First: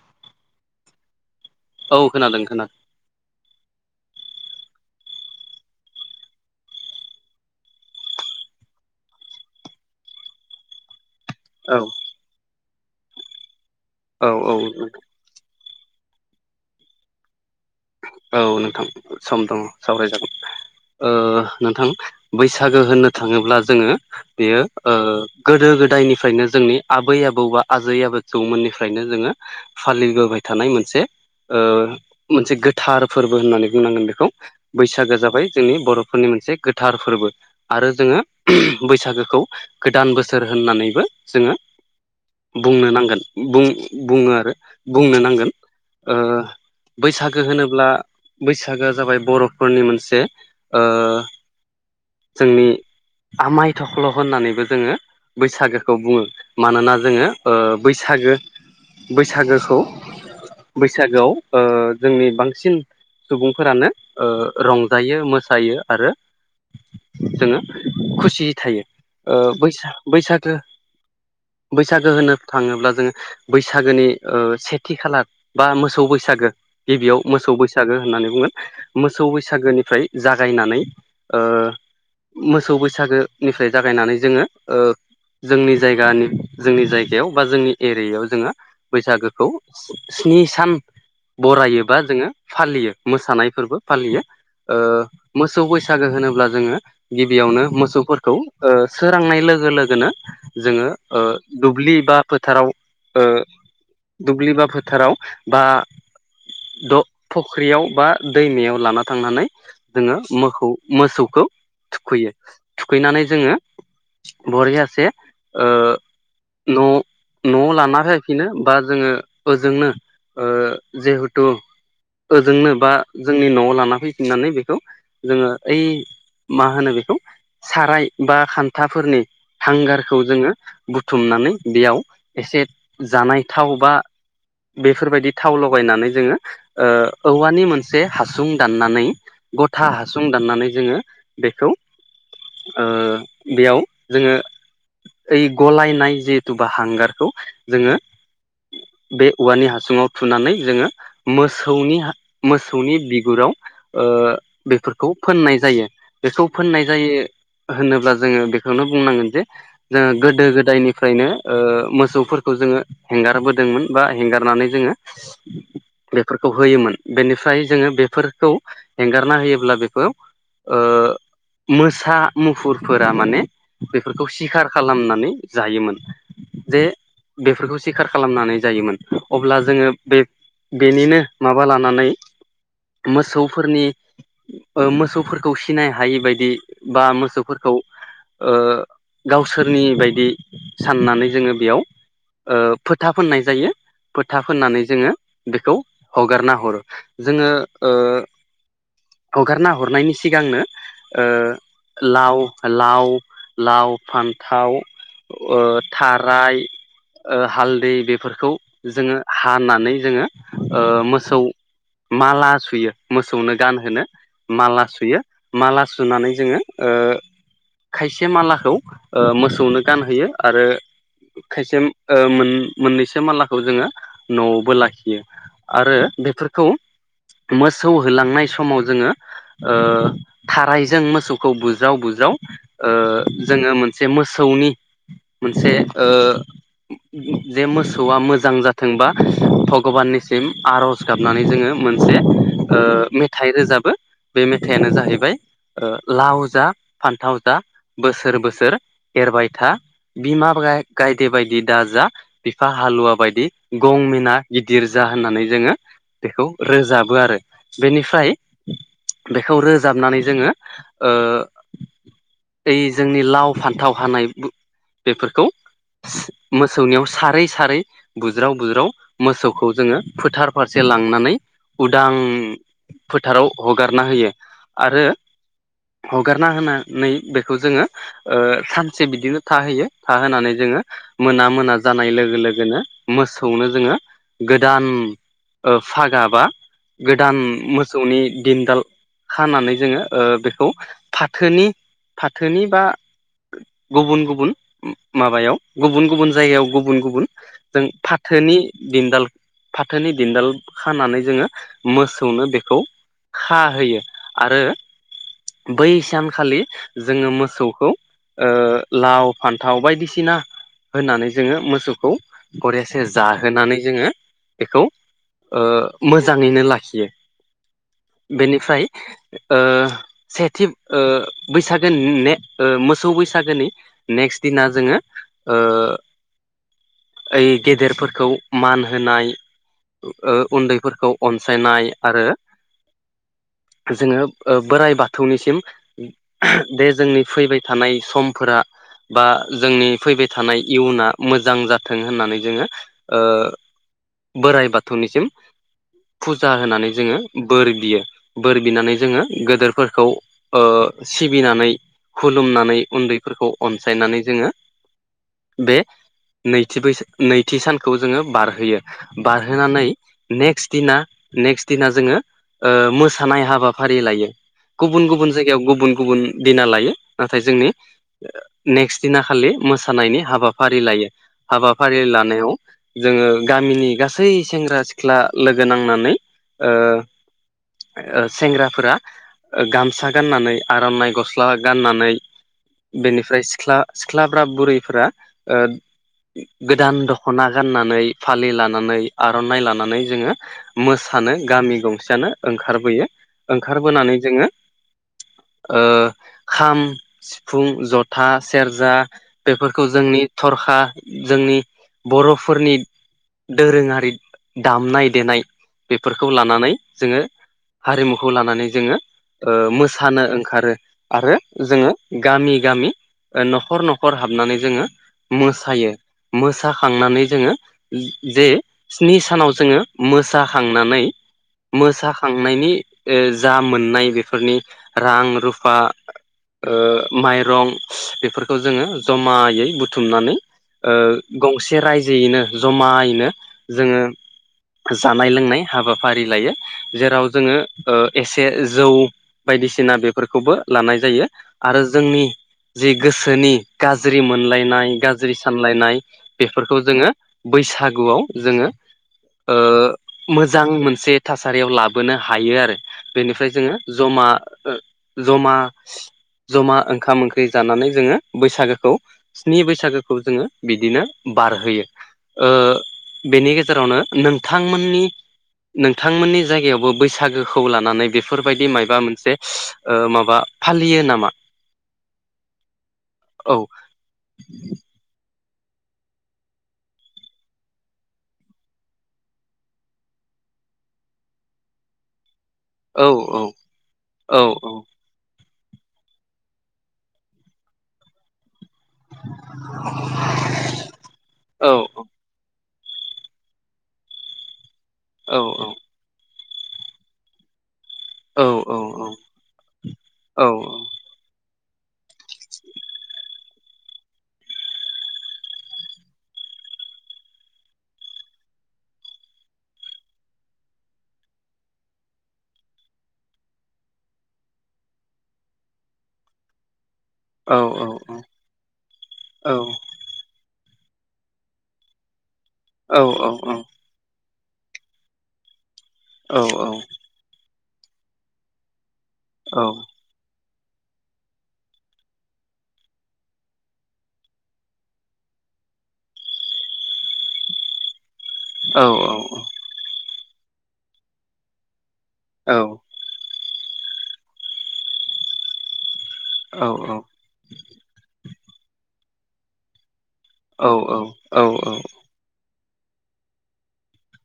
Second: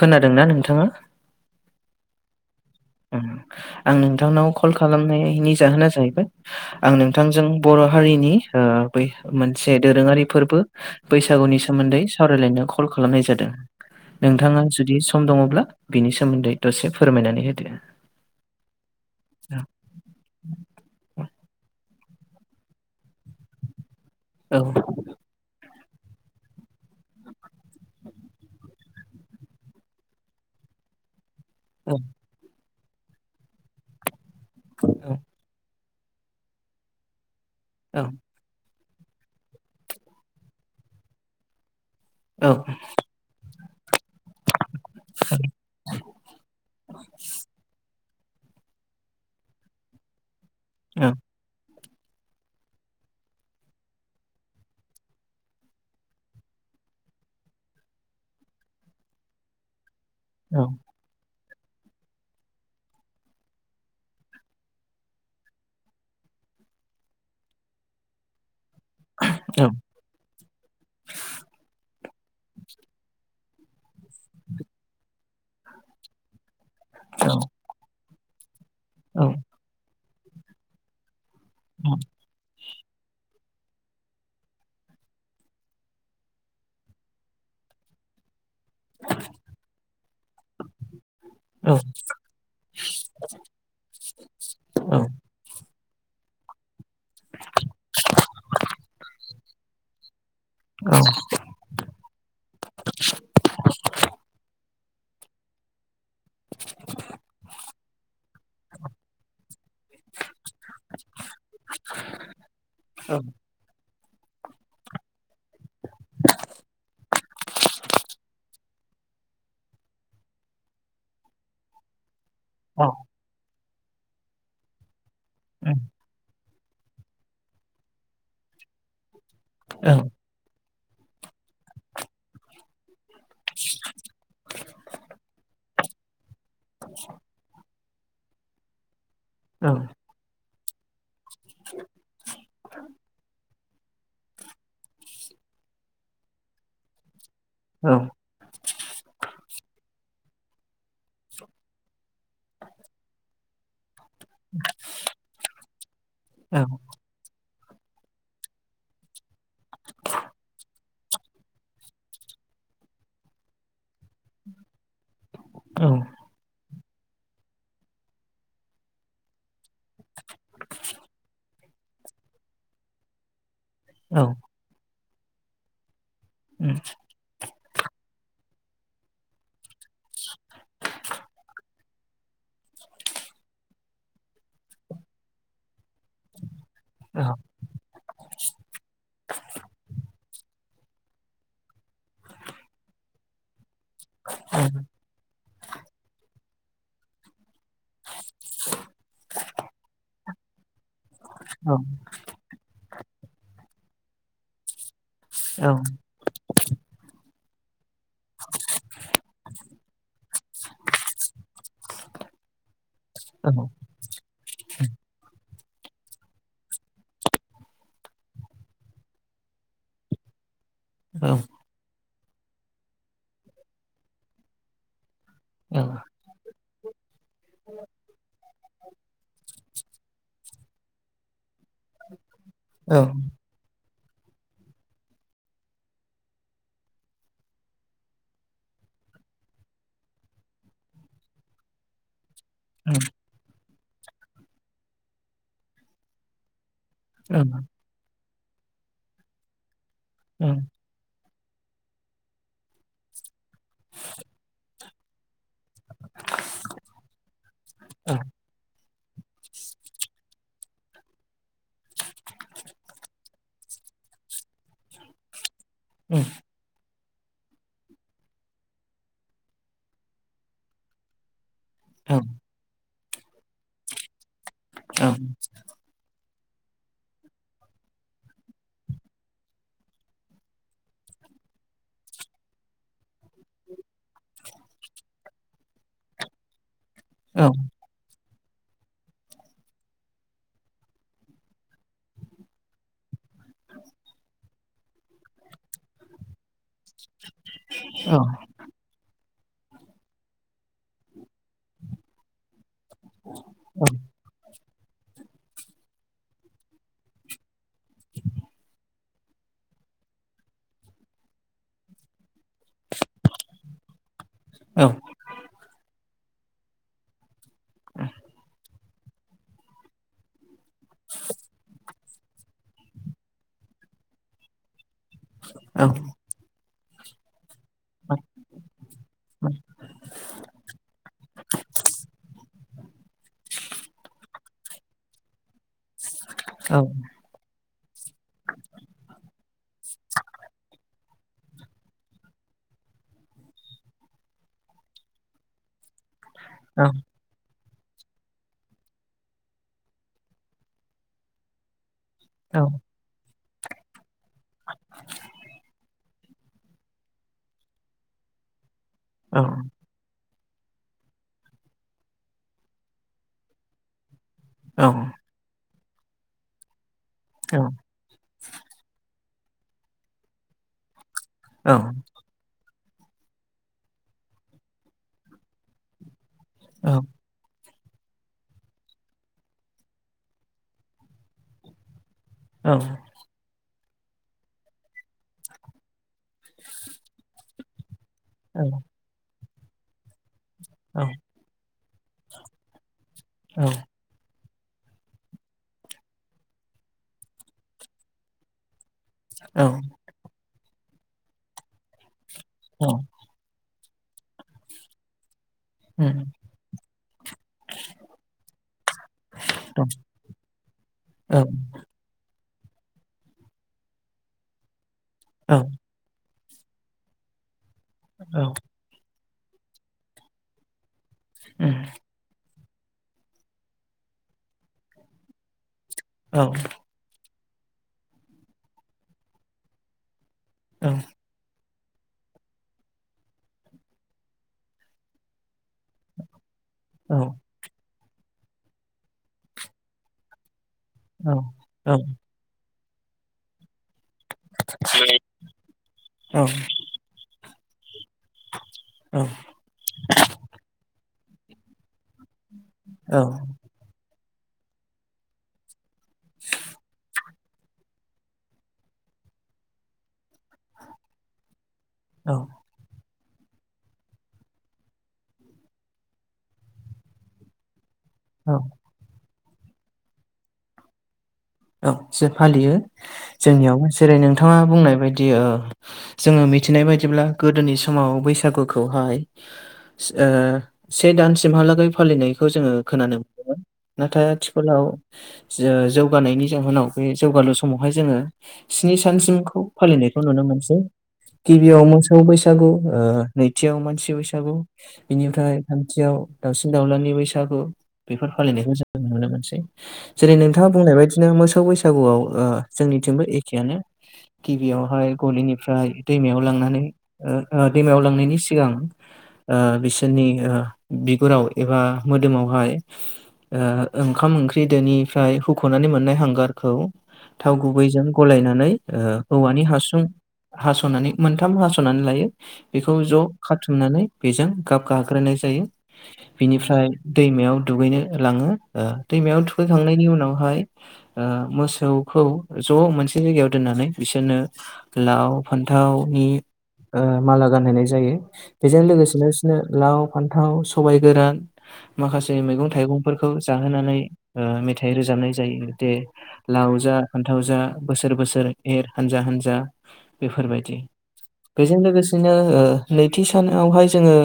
खोनादोंना नोंथाङा? औ खोनादों खोनादों। [inaudible] आं नोंथांनाव कल खालामनायनि जाहोना जाहैबाय आं नोंथांजों बर' हारिनि ओ बै मोनसे दोरोङारि फोरबो बैसागुनि औ सोमोन्दै सावरायलायनो कल खालामनाय जादों औ नोंथाङा जुदि सम दङब्ला बिनि सोमोन्दै दसे फोरमायनानै होदो। औ नोंथां सम दङ सावरायजागोन। ओ नोंथां बैसागो होननो थाङोब्ला जोङो औ बेयो ओ गोदो गो दाय निफ्रायनो जोंनि आबै आबौ बा आजै आबैौमोननिफ्रायनो जोङो फालिबोबाय थानाय मोनसे ओ औ मोनसे गोथार फोरबो होननानै बुंनांगोन बेखौ बैसागो जाबाय जोंनि बर' फोरनि मोनसे गोथार फोरबो आरो औ जोङो बैसागोखौ गोदान बोसोर होननानैबो जोङो औ बुंनो नांगोन। बुङो आरो बुंनो नांगोन ओ बैसाग होनब्ला बैसागोआ जाबाय बर'फोरनि मोनसे ओ जोंनि आमाय थख्ल' होननानैबो जोङो बैसागोखौ बुङो मानोना जोङो ओ बैसागो बैसागोखौ औ बैसागोआव ओ जोंनि बांसिन सुबुंफोरानो ओ रंजायो मोसायो आरो जोङो खुसियै थायो। ओ बैसा बैसागो बैस बैसागो होनो थाङोब्ला जोङो बैसागोनि ओ सेथि खालार बा मोसौ बैसागो गिबियाव मोसौ बैसागो होननानै बुंगोन औ मोसौ बैसागोनिफ्राय जागायनानै ओ मोसौ बैसागोनिफ्राय जागायनानै जोङो ओ जोंनि जायगानि जोंनि जायगायाव बा जोंनि एरियायाव जोङो बैसागोखौ स्नि सान फुरा औ ऊबा जोङो फालियो मोसानाय फोरबो फालियो मोसौ बैसागो होनोब्ला जोङो गिबियावनो मोसौफोरखौ ओ सोरांनाय लोगो लोगोनो जोङो ओ दुब्लि बा फोथाराव ओ दुब्लि बा फोथ थाराव बा द' फख्रियाव बा दैमायाव लाना थांनानै जोङो मोखौ मोसौखौ थुखैयो। थुखैनानै जोङो बरियासे ओ न' न'आव लाना फायफिनो बा जोङो ओजोंनो ओ जेहुथु ओजोंनो बा जोंनि न'आव लाना फैफिननानै बेखौ जोङो ओइ मा होनो बेखौ साराय बा खान्थाफोरनि हांगारखौ जोङो बुथुमनानै बेयाव एसे जानाय थाव बा बेफोरबादि थाव लगायनानै जोङो ओ औवानि मोन से हासुं दाननानै औ गथा हासुं दाननानै जोङो बेखौ ओ बेयाव जोङो ओइ गलायनाय जिहेथु बा हांगारखौ जोङो बे औवानि हासुङाव थुनानै जोङो मोसौनि मोसौनि बिगुराव ओ बेफोरखौ फोननाय जायो। बेखौ औ फोननाय जायो होनोब्ला जोङो बेखौनो बुंनांगोन जे जोङो गोदो गोदायनिफ्रायनो ओ मोसौफोरखौ खौ जोङो हेंगारबोदोंमोन बा हेंगारनानै जोङो बेफोरखौ होयोमोन। बेनिफ्राय जोङो बेफोरखौ एंगारना होयोब्ला बेखौ ओ मोसा मुफुरफोरा माने बेफोरखौ सिखार खालामनानै जायोमोन। जे बेफोरखौ सिखार खालामनानै जायोमोन। अब्ला जोङो बे बेनिनो माबा लानानै मोसौफोरनि मोसौफोरखौ सिनाय हायि बादि बा मोसौफोरखौ गावसोरनि बायदि साननानै जोङो बेयाव ओ फोथा फोननाय जायो फोथा फोननानै जोङो बेखौ हगारना हरो। जोङो ओ हगारना हरनायनि सिगांनो लाव लाव लाव, फान्थाव, ओ थाराय ओ हालदै बेफोरखौ जोङो हानानै ओ जोङो मोसौ माला सुयो मोसौनो गानहोनो माला सु सुयो माला सुनानै जोङो ओ खायसे मालाखौ ओ मोसौनो गानहोयो आरो औ खायसे मोन-मोननैसो मालाखौ जोङो न'आवबो लाखियो। औ औ आरो बेफोरखौ मोसौ होलांनाय समाव जोङो ओ थारायजों मोसौखौ बुजाव बुजाव ओ जोङो मोन से मोसौनि मोनसे जे मोसौआ मोजां जाथों बा भगबाननिसिम आर'ज गाबनानै जोङो मोनसे मेथाइ रोजाब बो। बे मेथाइानो जाहैबाय लाव जा फान्थाव जा बोसोर बोसोर सोर एरबाय था बिमा [unintelligible] गाय दे बादि दा जा बिफा हालुवा बायदि गं मिना गिदिर जा होननानै जोङो बेखौ रोजाबो आरो बेनिफ्राय बेखौ रोजाबनानै जोङो ओ ओइ जोंनि लाव फान्थाव हानाय बेफोरखौ मोसौनियाव सारै सारै बुज्राव बुज्राव मोसौखौ जोङो फोथार फारसे लांनानै उदां फोथाराव हगारना होयो। आरो औ। हगारना होनानै बेखौ जोङो सानसे बिदिनो थहोयो। थाहोनानै जोङो मोना मोना जानाय लोगो लोगोनो मोसौनो जोङो गोदान ओ फागा बा गोदान मोसौनि दिनदाल खानानै जोङो ओ बेखौ फाथोनि फाथोनि बा गुबुन गुबुन माबायाव गुबुन गुबुन जायगायाव गु बुन गुबुन जों फाथोनि दिन्दाल फाथोनि दिन्दाल खानानै जोङो मोसौनो बेखौ खा होयो आरो [inaudible] बै सानखालि जोङो मोसौखौ ओ लाव फान्थाव बायदिसिना होननानै जोङो मोसौखौ गरिया सेरजा होनानै जोङो बेखौ ओ मोजाङैनो लाखियो। बेनिफ्राय ओ सेथि ओ बैसागोनि ओ मोसौ बैसागोनि नेक्स्ट दिना जोङो ओ ओइ गेदेर खौ मान होनाय उन्दैफोरखौ अनसायनाय आरो जोङो ओ बोराइ बाथौनिसिम दे जोंनि फैबाय थानाय समफोरा बा जोंनि फैबाय थानाय इयुना मोजां जाथों होननानै जोङो ओ बोराइ बाथौनिसिम फुजा होनानै जोङो बोर बियो बोर बिनानै जोङो गिदोरफोरखौ ओ सिबिनानै खुलुमनानै उन्दैफोरखौ अनसायनानै जोङो बे नैथि बैसो नैथि सानखौ जोङो बारहोयो बारहोनानै नेक्स्ट दिना नेक्स्ट दिना जोङो मोसानाय हाबाफारि लायो। गुबुन गुबुन जायगायाव गुबुन गुबुन दिना लायो नाथाय जोंनि नेक्स्ट दिना खालि मोसानायनि हाबाफारि लायो हाबाफारि लानायाव जोङो गामिनि गासै सेंग्रा सिख्ला लोगो नांनानै ओ औ। सेंग्राफोरा गामसा गाननानै आर'नाइ गस्ला गाननानै बेनिफ्राय सिख्ला सिख्लाफ्रा बुरैफ ओ गोदान दख'ना गाननानै फालि लानानै आर'नाइ लानानै जोङो मोसानो गामि गंसेयानो ओंखारबोयो। ओंखारबोनानै जोङो ओ खाम, सिफुं, जथा, सेरजा बेफोरखौ जोंनि थरखा जोंनि बर'फोरनि दोरोङारि दामनाय देनाय बेफोरखौ लानानै जोङो हारिमुखौ लानानै जोङो मोसानो ओंखारो आरो जोङो गामि गामि गामि नखर नखर हाबनानै जोङो मोसायो मोसानांनानै जोङो जे स्नि सानाव जोङो मोसाखांनानै मोसाखांनायनि ओ जा मोननाय बेफोरनि रां - रुफा ओ माइरं बेफोरखौ जोङो जमायै बुथुमनानै ओ गंसे रायजो यैनो जमायैनो जोङो जानाय लोंनाय हाबाफारि लायो जेराव जोङो ओ एसे जौ बायदिसिना बेफोरखौबो लानाय जायो आरो जोंनि जि गोसोनि गाज्रि मोनलायनाय गाज्रि सानलायनाय बेफोर बैसागुआव जोङो ओ मोजां मोनसे थासारियाव लाबो बोनो हायो आरो बेनिफ्राय जोङो जमा जमा जमा ओंखाम ओंख जानानै जोङो बैसागोखौ स्नि बैसागोखौ जोङो बिदिनो बारहोयो। ओ बेनि गेजेरावनो नोंथांमोननि नोंथांमोननि जायगायावबो बैसागोखौ लानानै बेफोरबायदि माइबा मोनसे ओ माबा फालियो नामा? औ जे फालियो औ जोंनियावबो जेरै नोंथाङा बुंनाय बायदि ओ जोङो मिथिनाय बायदिब्ला गोदोनि समाव बैसागुखौहाय ओ से दान सिमहालागै फालिनाय खौ जोङो औ खोनानो औ मोनो नाथाय औ आथिखालाव जौ गानायनि जाहोनाव बे जौगालु समावहाय जोङो स्नि सानसिमखौ फालिनायखौ नुनो मोनसै। औ गिबियाव मोसौ बैसागु ओ नैथियाव मानसि बैसागु औ बिनिफ्राय थामथियाव दाउसिन दाउलानि बैसागु बेफोर औ फालिनायखौ जों नुनो मोनसै। जेरै औ नोंथाङा बुंनाय बायदि मोसौ बैसागुआव ओ जोंनिथिंबो एखेआनो। गिबियावहाय गलिनिफ्राय दैमायाव लांनानै ओ दैमायाव लांनायनि सिगां ओ बिसोरनि ओ बिगुराव एबा मोदोमावहाय ओ ओंखाम ओंख्रि दोनिफ्राय हुख'नानै मोन नाय हांगारखौ थाव औ गुबैजों गलायनानै ओ औवानि हासुं हास'नानै मोनथाम हास'नानै लायो बेखौ ज' खाथुमनानै बेजों गाब गाग्रोनाय जायो, बिनिफ्राय दैमायाव दुगैनो लाङो, ओ दैमायाव थुखैखांनायनि उनावहाय ओ मोसौखौ ज' मोनसे जायगायाव दोननानै बिसोरनो लाव फान्थाव थावनि माला गानहैनाय जायो। बेजों लोगोसे बिसिनो लाव, फान्थाव, सबायाइ, गोरान माखासे औ मैगं थाइगंफोरखौ जाहोनानै ओ मेथाइ रोजाबनाय जायो जे लाव जा फान्थाव जा बोसोर बोसोर एर हानजा हान्जा बेफोरबायदि। नोंथां बेजों लोगोसेनो ओ नैथि सानावहाय जोङो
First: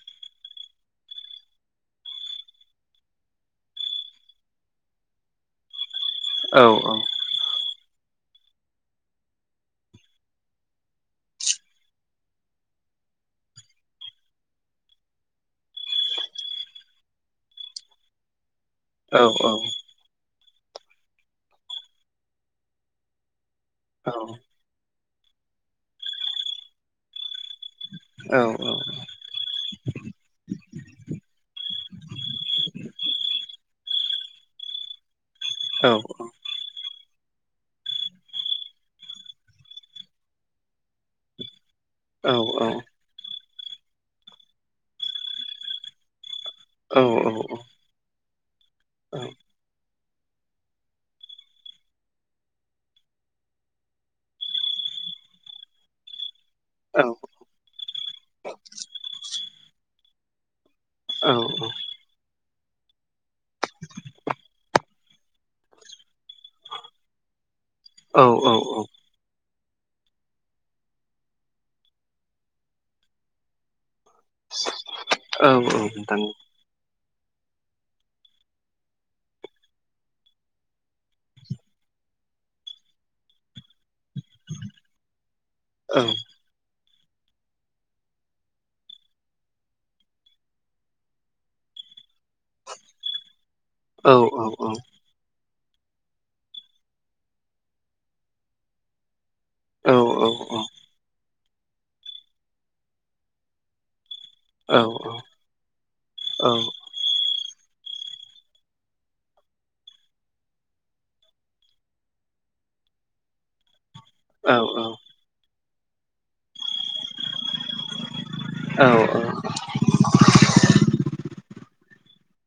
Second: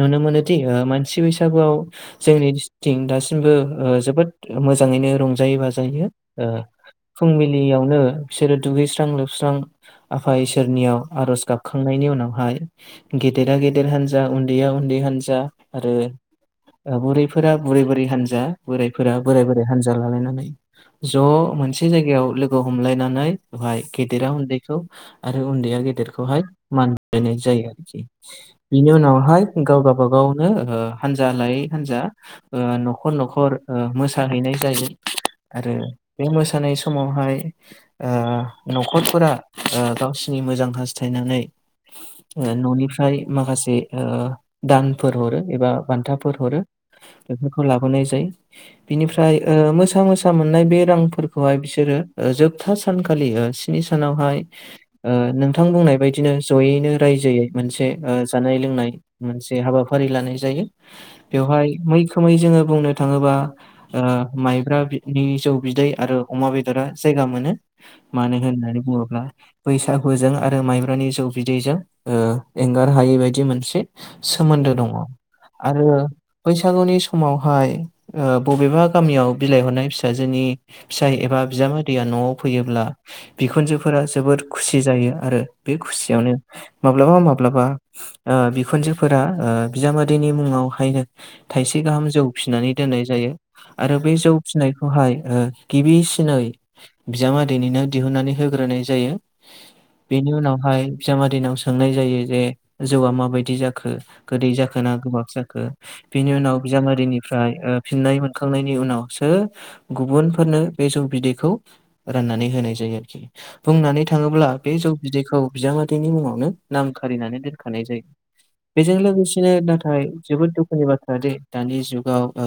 नुनो मोनोदि ओ मानसि बैसागुआव जोंनिस्थिं दासिमबो ओ जोबोद मोजाङैनो रंजायो बाजायो ओ फुंबिलियावनो बिसोरो दुगैस्रां लोबस्रां आफा इसोरनियाव आर'ज गाबखांनायनि उनावहाय गेदेरा गेदेर हान्जा उन्दैया उन्दै हानजा आरो बुरैफोरा बुरै बुरै हानजा बोरायफोरा बोराय बोराय हानजा ज' मोनसे जायगायाव लोगो हमलायनानै बेहाय गेदेरा उन्दैखौ आरो उन्दैया गेदेरखौहाय मान बावनाय जायो आरोखि। बिनि उनावहाय गाव गावाब गावनो ओ हानजा लायै हान्जा ओ न'खर न'खर ओ मोसाहैनाय जायो। आरो बे मोसानाय समाव बेहाय ओ न'खरफोरा ओ गावसिरनि मोजां हास्थायनानै औ ओ न'निफ्राय माखासे ओ दानफोर हरो एबा बान्था फोर हरो, बेफोरखौ लाबोनाय जायो। ओमफ्राय ओ मोसा मोसा फैसा मोननाय बे रांफोरखौहाय बिसोरो जोबथा सानखालि ओ स्नि सानावहाय ओ नोंथां बुंनाय बायदिनो ज'यैनो रायजोयै मोनसे ओ जानाय लोंनाय मोनसे हाबाफारि लानाय जायो। बेवहाय मैखोमै जोङो बुंनो थाङोबा ओ माइब्रानि जौ बिदै आरो अमा बेदरा जायगा मोनो। मानो होनानै बुङोब्ला बैसागुजों आरो माइब्रानि जौ बिदैजों ओ एंगार हायै बायदि मोनसे सोमोन्दो दङ, आरो बैसागुनि समावहाय ओ बबेबा गामियाव बिलाइहरनाय फिसाजोनि फिसाय एबा बिजामा दैया न'आव फैयोब्ला बि बिखुनजोफोरा जोबोर खुसि जायो आरो बे खुसियावनो माब्लाबा माब्लाबा ओ बिखुनजोफोरा ओ बिजामादैनि मुङावहायनो थाइसे गाहाम जौ फिसिनानै दोननाय जायो आरो बेै औ जौ औ औ फिसिनाय खौहाय ओ गिबिसिनाव बिजामा दैनिनो दिहुननानै होग्रोनाय जायो। औ बेनि उनावहाय बिजामा दैनाव सोंनाय जायो जे जौआ माबायदि जाखो गोदै औ जाखो ना गोबाब जाखो बिनि उनाव बिजामादैनिफ्राय ओ फिन्नाय मोन सखांनायनि उनावसो गुबुनफोरनो बे जौ बिदैखौ राननानै होनाय जायो आरोखि। बुंनानै थाङोब्ला औ बे जौ बिदैखौ बिजामादैनि मुङावनो नाम खारिनानै दोनखानाय जायो। औ बेजों लोगोसेनो नाथाय जोबोद दुखुनि बाथ्रा दि दानि जुगाव ओ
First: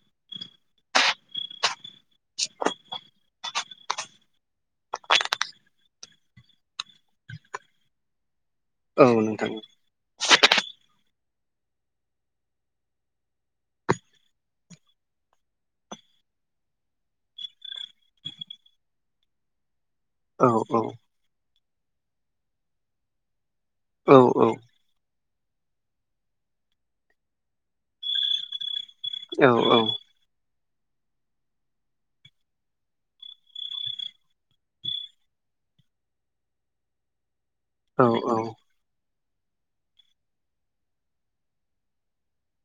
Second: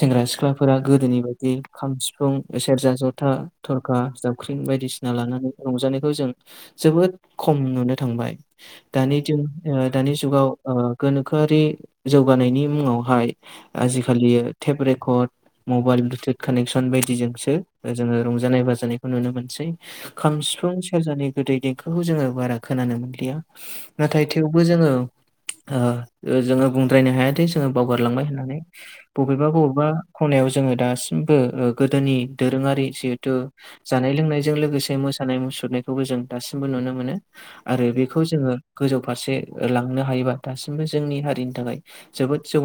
सेंग्रा-सिख्लाफोरा गोदोनि बायदि खाम, सिफुं, सेरजा, जथा थरखा, जाबख्रिं बायदिसिना बायदिसिना लानानै रंजानायखौ जों जोबोद खम नुनो थांबाय औ नोंथां दानि दानि जुगाव ओ गोनोखोआरि जौगानायनि मुङावहाय आजिखालि tape record, mobile bluetooth connection बायदिजोंसो जोङो रंजानाय बाजानायखौ नुनो मोनसै। खाम, औ सिफुं, सेरजानि गोदै देंखोखौ जोङो बारा खोनानो मोनलिया औ नाथाय थेवबो जोङो ओ बुंद्रायनो हायाखै जोङो बावगारलांबाय होननानै बबेबा औ बबेबा खनायाव जोङो दासिमबो ओ गोदोनि दोरोङारि जिहेथु जानाय लोंनायजों लोगोसे मो मोसानाय-मुसुरनायखौबो जों दासिमबो नुनो मोनो आरो औ बेखौ औ जोङो गोजौ फारसे लांनो हायो। हायोबा दासिमबो जोंनि हारिनि थाखाय जोबोद जौ